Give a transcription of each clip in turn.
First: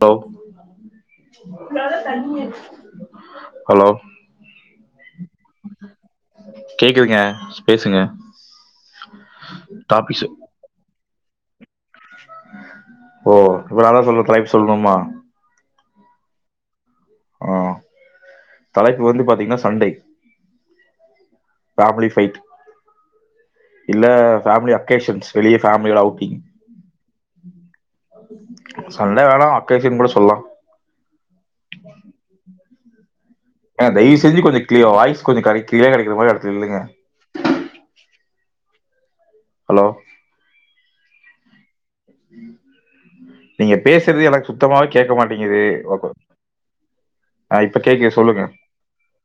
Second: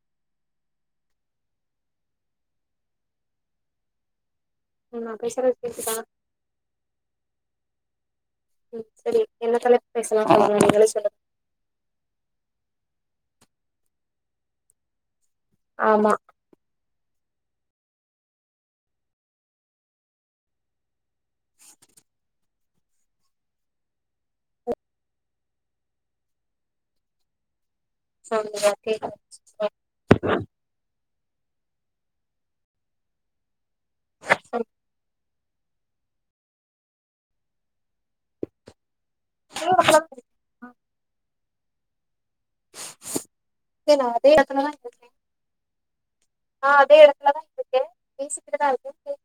Hello hello நா பேசுறது கேட்குதா கேக்குதுங்க பேசுங்க உம் செரி என்ன தலைப்பு டாபிக்ஸ் பேசலாம் நீங்களே சொல்லுங்க ஓ இப்ப நாதா சொல்ற தலைப்பு சொல்லணுமா ஆமா ஆஹ் தலைப்பு வந்து பாத்தீங்கன்னா சண்டை ஃபேமிலி ஃபைட் இல்ல ஃபேமிலி அக்கேஷன்ஸ் வெளிய பேமிலீல அவுட்டிங் சொல்லுங்க கேக்குது சண்ட வேணா அக்கேசன்னு கூட சொல்லா ஆ ஏங்க தயவு செஞ்ச கொஞ்ச கிளி வாய்ஸ் கொஞ்சோ கர க்ளியரா கெடைக்கிற மாதிரி இடத்துல நில்லுங்க ஹலோ நீங்க ஓகே நா பேசுறது அதே எனக்கு எடத்துலதா சுத்தமாவே இருக்கே கேட்க மாட்டேங்குது நா அதே எடத்துலதா ஆஹ் இப்ப இருக்கே கேக்குது சொல்லுங்க பேசிக்கிட்டுதா இருக்கே கேக்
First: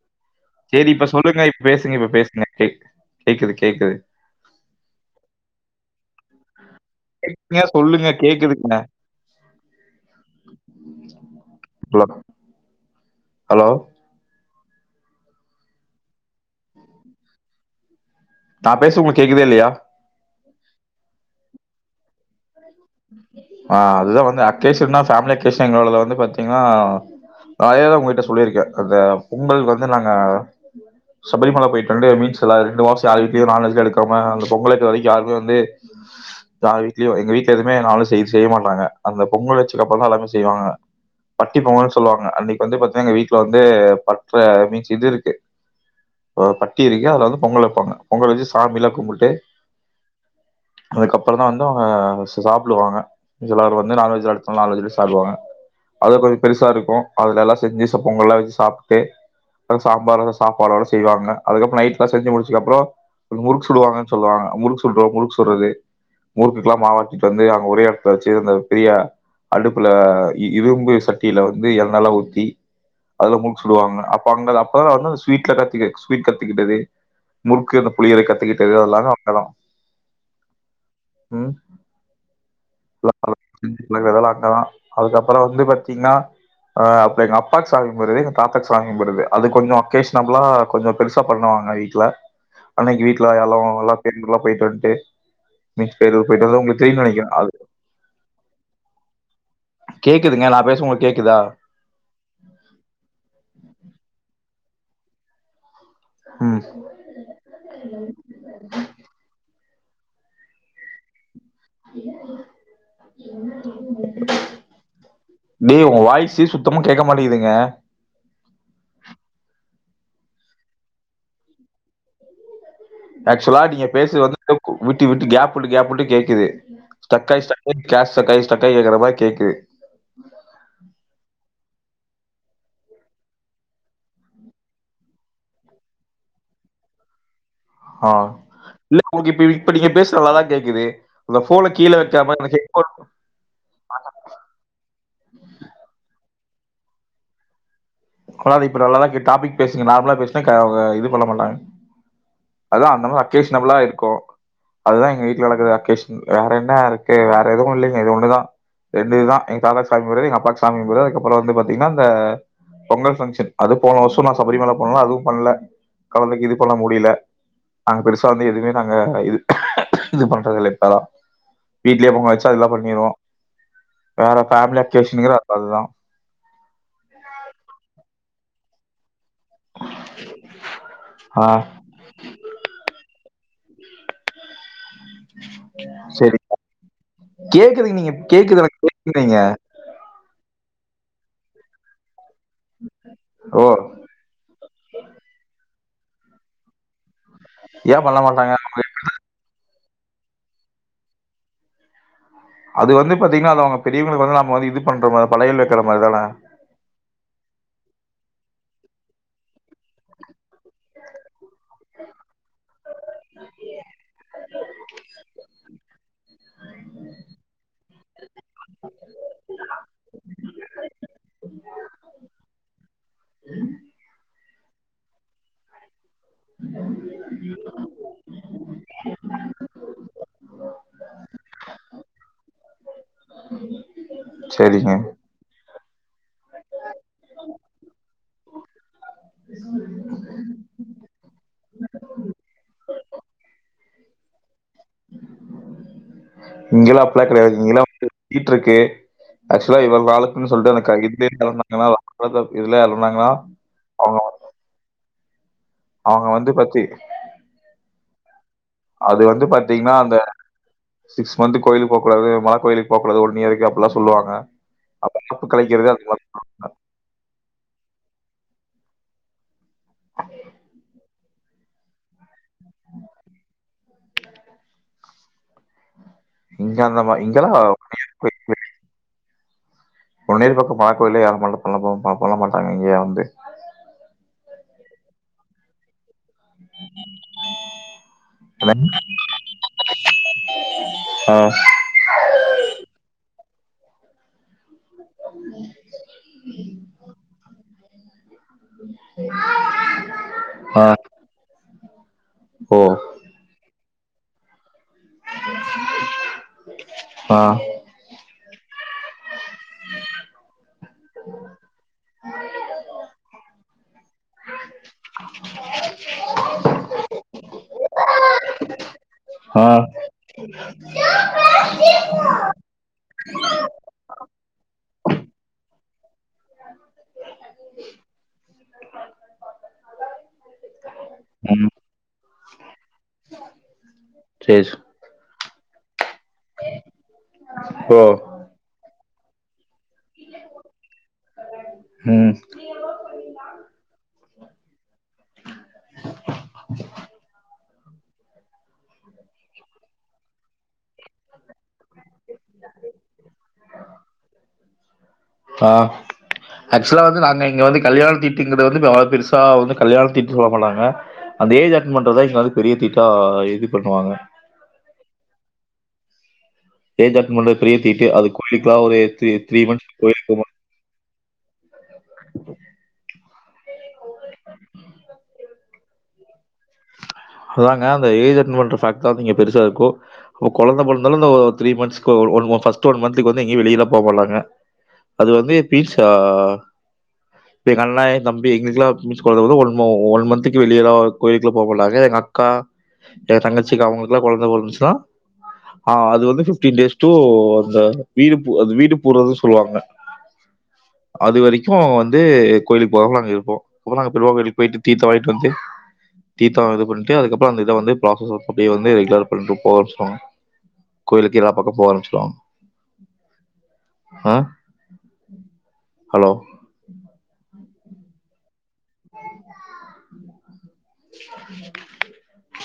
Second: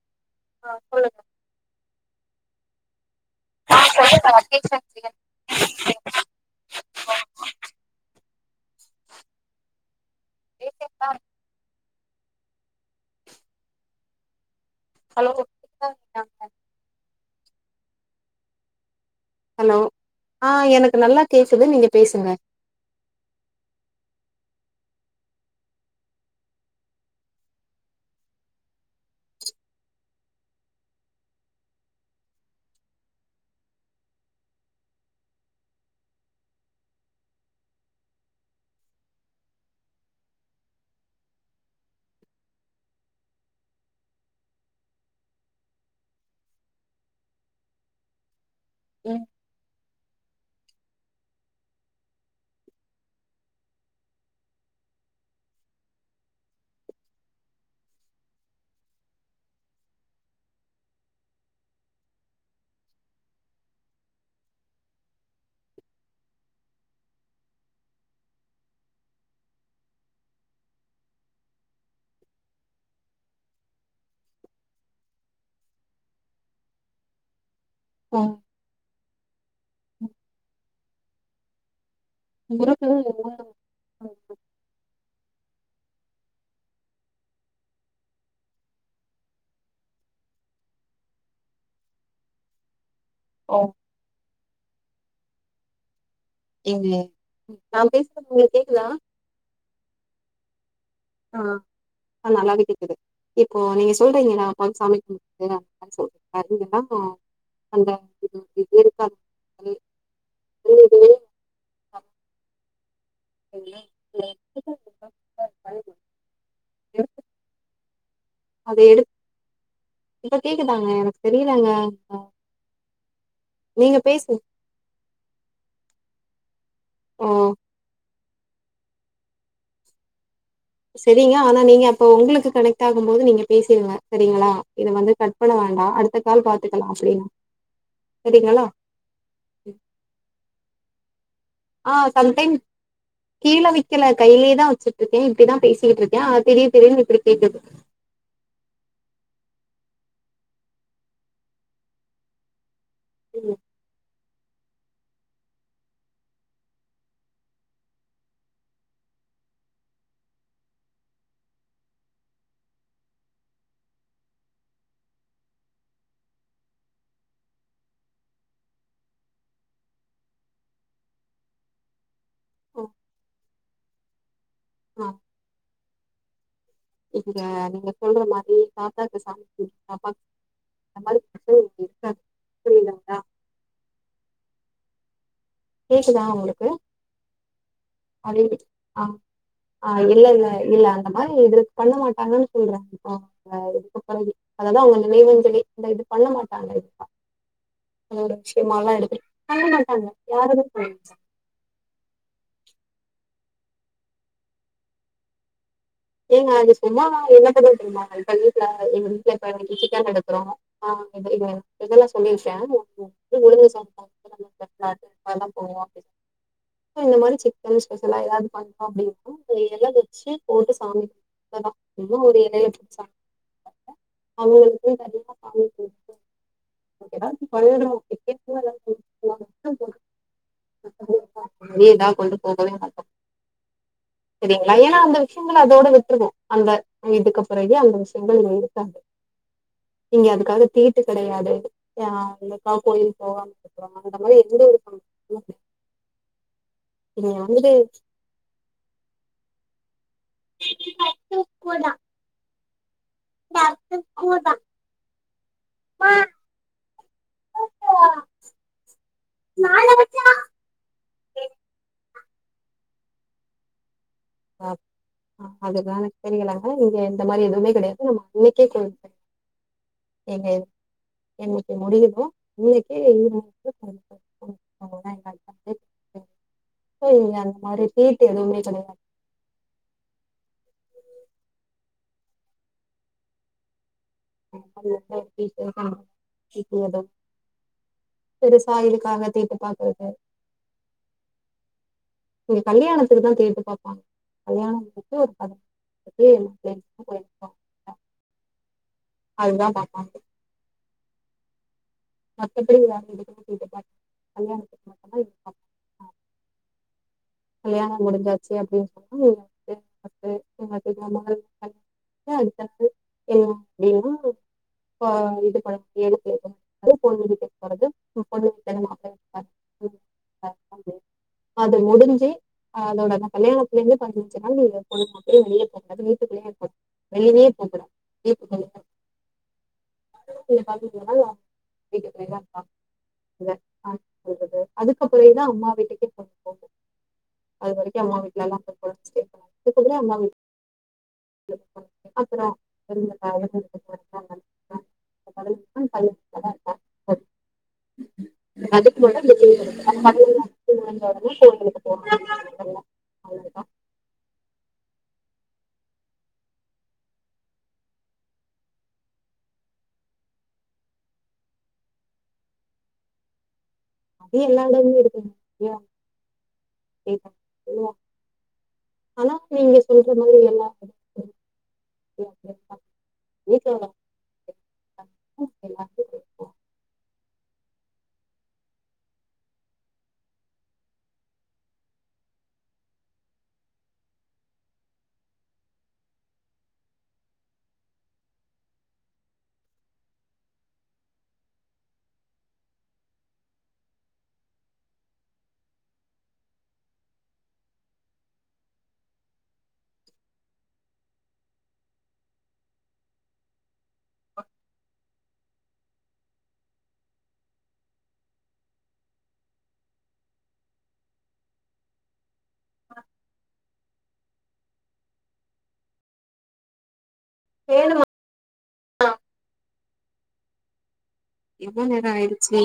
செரி இப்ப சொல்லுங்க இப்ப பேசுங்க இப்ப பேசுங்க கேக் கேக்குது கேக்குது [inaudible] கேக்குதுங்க சொல்லுங்க கேக்குதுங்க ஹலோ ஹலோ ஹலோ [inaudible] நா பேசுறது உங்களுக் ஹலோ ஆஹ் எனக்கு நல்லா கே குது நீங்க பேசுங்க ஆஹ் அதுதான் வந்து அக்கேஷனா ஃபேமிலி அகேஷன் எங்களோடது வந்து பாத்தீங்கன்னா [unintelligible] உங்கள்ட சொல்லிருக்கேன் அந்த பொங்கல் வந்து நாங்க சபரிமல போயிட்டு வந்து மீன்ஸ்ல்ல ரெண்டு மாசம் யார் வீட்லயு நான்வெஜ்லா எடுக்காம அந்த பொங்கல் வெக்குற வரைக்கும் யாருமே வந்து யார் வீட்லய எங்க வீட் எதுமே [unintelligible] செய்ய மாட்டாங்க அந்த பொங்கல் வச்சதுக்கு அப்புறம் தான் எல்லாமே செய்வாங்க பட்டி பொங்கல்னு சொல்வாங்க அன்னிக்கு வந்து பாத்தாங்னா எங்க வீட்ல வந்து பட்ற மீன்ஸ் இது இருக்கு ஆஹ் பட்டி இருக்கு அதுல வந்து பொங்கல் வைப்பாங்க பொங்கல் வச்சு சாமிலா ம் கும்புட்டு அதுக்கப்புறம் தான் வந்து அவுங்க சாப்புடுவாங்க எல்லாரும் வந்து நான்வெஜ்லா எடுத்து நான்வேஜுல சாப்டுவாங்க அதுக்கப்பறோ பெருசா இருக்கும் அதுலலாம் செஞ்சு ச பொங்கல்லா வச்சு சாப்ட்டு அ சாம்பார் லா சாபாடோட செய்வாங்க அதுக்கப்பறம் நைட்ல செஞ்சு முடிச்சுதுக்கப்ரம் முறுக்கு சுடுவங்கானு சொல்வாங்க முறுக்கு சுட் முறுக்கு சுட்ரது முறுக்குக்கலாம் மாவாட் ட்டு வந்து அங்க ஒரே எடத்துலா வச்சு அந்த பெரிய அடுப்புல இ இ இரும்பு சட்டில வந்து எண்ணல்லாம் ஊத்தி அதுல முருக்கு சுடுவாங்க அப்ப அங்கல அப்பலாம் வந்து ஸ்வீட்லா கத்து ஸ்வீட் கத்துக்கிட்டது முறுக்கு அந்த புளியரை ம் கத்துக்கிட்டது அதெல்லாமே அங்கதான் ம் குரூப்ல ல்ல [inaudible] செஞ்சு பழகுனது அதெல்லாம் அங்கதான் அதுக்கப்புறம் வந்து பாத்தீங்கன்ன அப்ப எங்க அப்பாக்கு சாமி கும்புறது எங்க தாத்தாக்கு சாமி கும்புறது அது கொஞ்சோ அகேஷனபிளா கொஞ்சோ பெருசா பண்ணுவாங்க வீட்ல அன்னிக்கு வீட் ல ஓ எல்லாம் [inaudible] போய்ட்டு வன்டு மிச்ச பேரு போ எங்கு நான் பேசுறனது உங்களுக்கு கேக்குதா கேக்குதுங்க நான் பேசும் உங்களுக் ஆஹ் அஹ் நல்லாவே கேக்குது இப்போ நீங்க சொல்றீங்க நா [unintelligible] சாமி கும்டு [inaudible] ம் வருவிங்கனா அந்த இது [inaudible] [inaudible] டேய் உங்க வாய்சே சுத்தமா கேக்க மாட்டிதுங்க அத எடு இப்ப கேக்குதாங்க எனக்கு தெரியலங்க [unintelligible] ஆக்சுவலா நீங்க பேசுறது வந்து கு விட்டு விட்டு கேப் விட்டு கேப் விட்டு கேக்குது ஸ்டெப் ஓ by step case step by step கேக்குற மாரி கேக்குது செரிங்க ஆனா நீங்க அப்போ உங்களுக்கு கனெக்ட் ஆகும் போது நீங்க பேசிருங்க செரிங்ளா இத வந்து கட் பண்ண வேண்டா அடுத்த கால் பாத்துக்லா அப்டினா ஆஹ் இல்ல உங்களுக்கு இப்ப நீங்க பேசுறது நல்லாதா கேக்குது அந்த ஃபோன கீழ ஆ வைக்காம அந்த சம்டைம் ஹெட்போன் கீழ வெக்கல கைலேதா வச்சிட்ருக்க இப்டிதா பேசிக்கிட்ருக்க அது திடிர் திடிர்னு இப்டி கேக்குது ஆஹ் இப்ப நல்லதா கேக்குது டாபிக் பேசுங்க நார்மலா பேசுனா க க இது பண்ண மாட்டாங்க அத அந்த மாரி ம் அக்கேஷனபிளா இருக்கு அதுதா எங்க வீட்ல நடக்குற அக்கேஷன் வேற என்ன இருக்கு வேற எதுவு இல்லைங்க இது ஒன்னுதா ரெண்டு இதுதா எங்க தாதாக் சாமி கும்புட்றது எங்க அப்பாக்கு சாமி கும்புட்றது அதுக்கப்பற வந்து பாத்தீங்கனா இந்த பொங்கல் பங்க்ஷன் அது போன வர்ஷோ நா சபரிமல போனனால அதுவு பண்ல கொழந்தைக்கு இது பண்ண முடிய்ல நாங்க பெருசா வந்து எதுமே நாங்க அ இது இது பண்றதில்ல இப்ப வீட்லே பொங்க வச்சு அது இதா ஆ பண்ணிருவோ வேற ஃபேம்லி அக்கேஷன்ங்கிறது அத் அதுதா எப்டிங்க நீங்க சொல்ற மாதிரியே காக்கா பேசாம போ பாப்பாக்கு அந்த மாரி ஆ பிஃபோர் [unintelligible] பேசலா உங்களுக்கு க்குனு நீங்க அப்படின்னு கேக்குது எனக்கு ஆ [inaudible] ஆ இல்ல இல்ல இல்ல அந்த மாரி இதுக்கு பண்ண எல்லாத்துக்கு ஓ வாழ்த்துக்கள் அவ்ங்கதா அவ்ங்க நினைவஞ்சலி இல்ல இது பண்ணமாட்டாங்க இதுக்கா ஏன் பண்ண நல்ல மாட்டாங்க விஷயமால இருக்கு அவ்ங்க யாருமே போய்ர்ச்சு அது வந்து பாத்தீங்னா அது அந்த பெரியவங்களுக்கு வந்து நாம வந்து இது பண்ற மார் வளையல் எடு ஏங்க ஒங்களுக்கு சும்மா என்ன பண்றது தெரியுமா ஹைபையி அஹ் எங்க வீட்ல இப்ப இன்னைக்கு சிக்கன் எடுக்கிறோ ஆஹ் எத்தனபேர் தெளிவா சொல்லிற்கே ஒ பொண்ணு ஒழுங்கா சாப்ட்டா [unintelligible] இந்த மாரி சிக் கன் ஸ்பெஷலா எதாவ்து பண்றோ அப்டின்ட்டு ஒரு எல வச்சு போட்டு சாப் ஒரு எல வெறு ஒரு எலய வச்சா அவ்ங்களுக்கு கண்டிப்பா காலம் வரு எதாச்சு பழகனு கிரிக்கெட்னா [unintelligible] அதேதா கொண்டு போகவே மாட்டோ செரிங்ளா சரிங்க ஏனா வந்து போனா அதோட விட்றனு அந்த இதுக்கு பிறகு அந்த விஷ்யங்கள் இங்க இருக்காது நீ அதுக்காக தீட்டு கெடையாது யாரு வந்துதா கோயில் போலான்றுக்றோமா அந்த மாரி எந்த ஒரு சம்பந்தமும் இங்கெல்லா அப்பிட்லா இல்லை. நீங்க கெடையாது இங்கலா வந்துட்டு வந்து தீட்டு இருக்கு ஆக்சுவலா இவள் வாழ னு சொல்ட்டு அந்த கையிலே இருந்தவன் தா நாலா [unintelligible] இதுல அ லாங்கா அவங்க அவங்க வந்து பத்தி அது வந்து பாத்தீங்கனா அந்த சிக்ஸ் மந்த்து கோயிலு போ கூடாது மல கோயிலுக்கு போக்கூடாது நீ எதுக்கு அப்டிலா அ அதுதா அது எனக்கு மாரி தெரியலங்க நீங்க இந்த மாரி எதுவுமே கிடையாது நம்ம இன்னைக்கே கொல்லுங்க ஏங்க என்னைக்கு முடியுமோ நீங்க போய் [unintelligible] இங்க அந்த மா இல்லைங்க அந்த இங்கெல்லாம் மாரி தீட்டு எதுவுமே கெடையாது பொன்னேறி பக்கம் மல கோயில யாரும் மட்டம் பண்ண மாட்டாங்க, மட்டம் பண்ண மாட்டாங்க இங்கயா வந்து [unintelligible] [unintelligible] பெருசாய் இதுக்காக தீட்டு பாக்குறதுக்கு ஆ எங்க கல்யாணத்துல தா தீட்டு பாப்பா கல்யாணம் வந்துட்டு ஒரு பத வந்துட்டு [unintelligible] ஆ மத்தப்படி ஓ ஏதாவது [unintelligible] அயா [unintelligible] ஆ கல்யாணம் முடிஞ்சா சரி அப்டினு சொன்னா நீங்க [unintelligible] [unintelligible] போ இது பண்ண பொண்ணுக்கு வீட்டுக்கு போறது பொண்ணையும் மாப்ளையும் ஆ [unintelligible] அது முடிஞ்சு சி அதோட அந்த கல்யாணத்துல இருந்து பதுனஞ்சு நாளு பொண்ணும் மாப்ளையும் வெளிய போ அதுலே இரு வெளியே போ வெளியவே போ கூடாது ம் [unintelligible] சேரி அதுக்கப்புறம் அம்மா வீட்டுக்கே போ [unintelligible] அது ஓ வரைக்கும் அம்மா வீட்டுல எல்லாம் போயிடிச்சி [unintelligible] அம்மா வீட்டு ம் அப்புறம் [unintelligible] [unintelligible] [unintelligible] அவ்ளோ தா ஆஹ் ஆக்சுலா வந்து நாங்க இங்க வந்து கல்யாண தீட்டுங்க வந்துள பெருசா வந்து கல்யாண தீட்டா சொல்ல மாட்டாங்க அந்த ஏரியா அட்டன் பண்றதா இங்க வந்து பெரிய தீட்டா இது பண்ணுவாங்க அது எல்லா இடமும் இருக்குங்க ஐயா ஏஜ் அட்டென்ட் பன்றது பெரிய தீட்டு அது கோிலிக்கலா ஒரு ஆனா த்ரீ நீங்க மந்த்ஸ் கோய போ ா [unintelligible] அதாக அந்த ஏஜ் அட்டென்ட் பன்ற சாக்குல பெருசா இருக்கு கெழந்த பொறந்தாலு மந்தங்க வெளியிலாம் போ மாட்டாங்க அது வந்து அண்ணா தம்பி எங்க ஒளிய கோயிலுக்குள்ள போக மாட்டாங்க அக்க தங்கச்சிக்கு அவங்களுக்குல்லாம் குழந்தந்துச்சுதான்ஹ் அது வந்து ஃபிப்ட்டீன் டேஸ் டூ அந்த வீடு பூதுறது சொல்லுவாங்க அது வரைக்கு வந்து கோயிலுக்கு போகமா நாங்க இருப்போ பிள்ளையார் கோவிலுக்கு போயிட்டு தீர்த்தம் வாங்கீட்டு வந்து தீர்த்தம் பண்ணி அதுக்கப்புறம் அந்த இத வந்து புராசஸ் அப்டியே வந்து ரெகுலர் பண்ணிட்டு போக ஆரம்பிச்சுருவோ கோயிலுக்கு எல்லா பக்கோ போக ஆரம்பச்சுருவோ ஆஹ ம் ஹலோ [unintelligible] எவ்ளோ நேரோ ஆயிடுச்சு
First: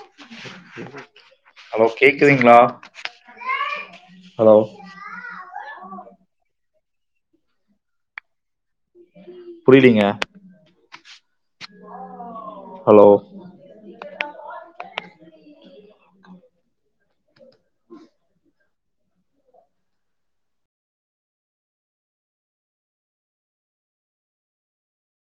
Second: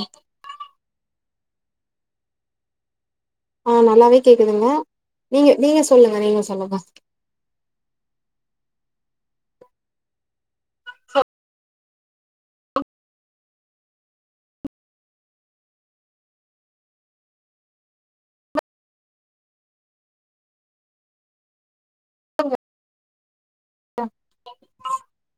ஹலோ கேக்குதுங்களா ஆஹ் நல்லாவே ஹலோ கேக்குதுங்க நீங்க நீங்க சொல்லுங்க நீங்க சொல்லுங்க புரிலீங்க ஹலோ அ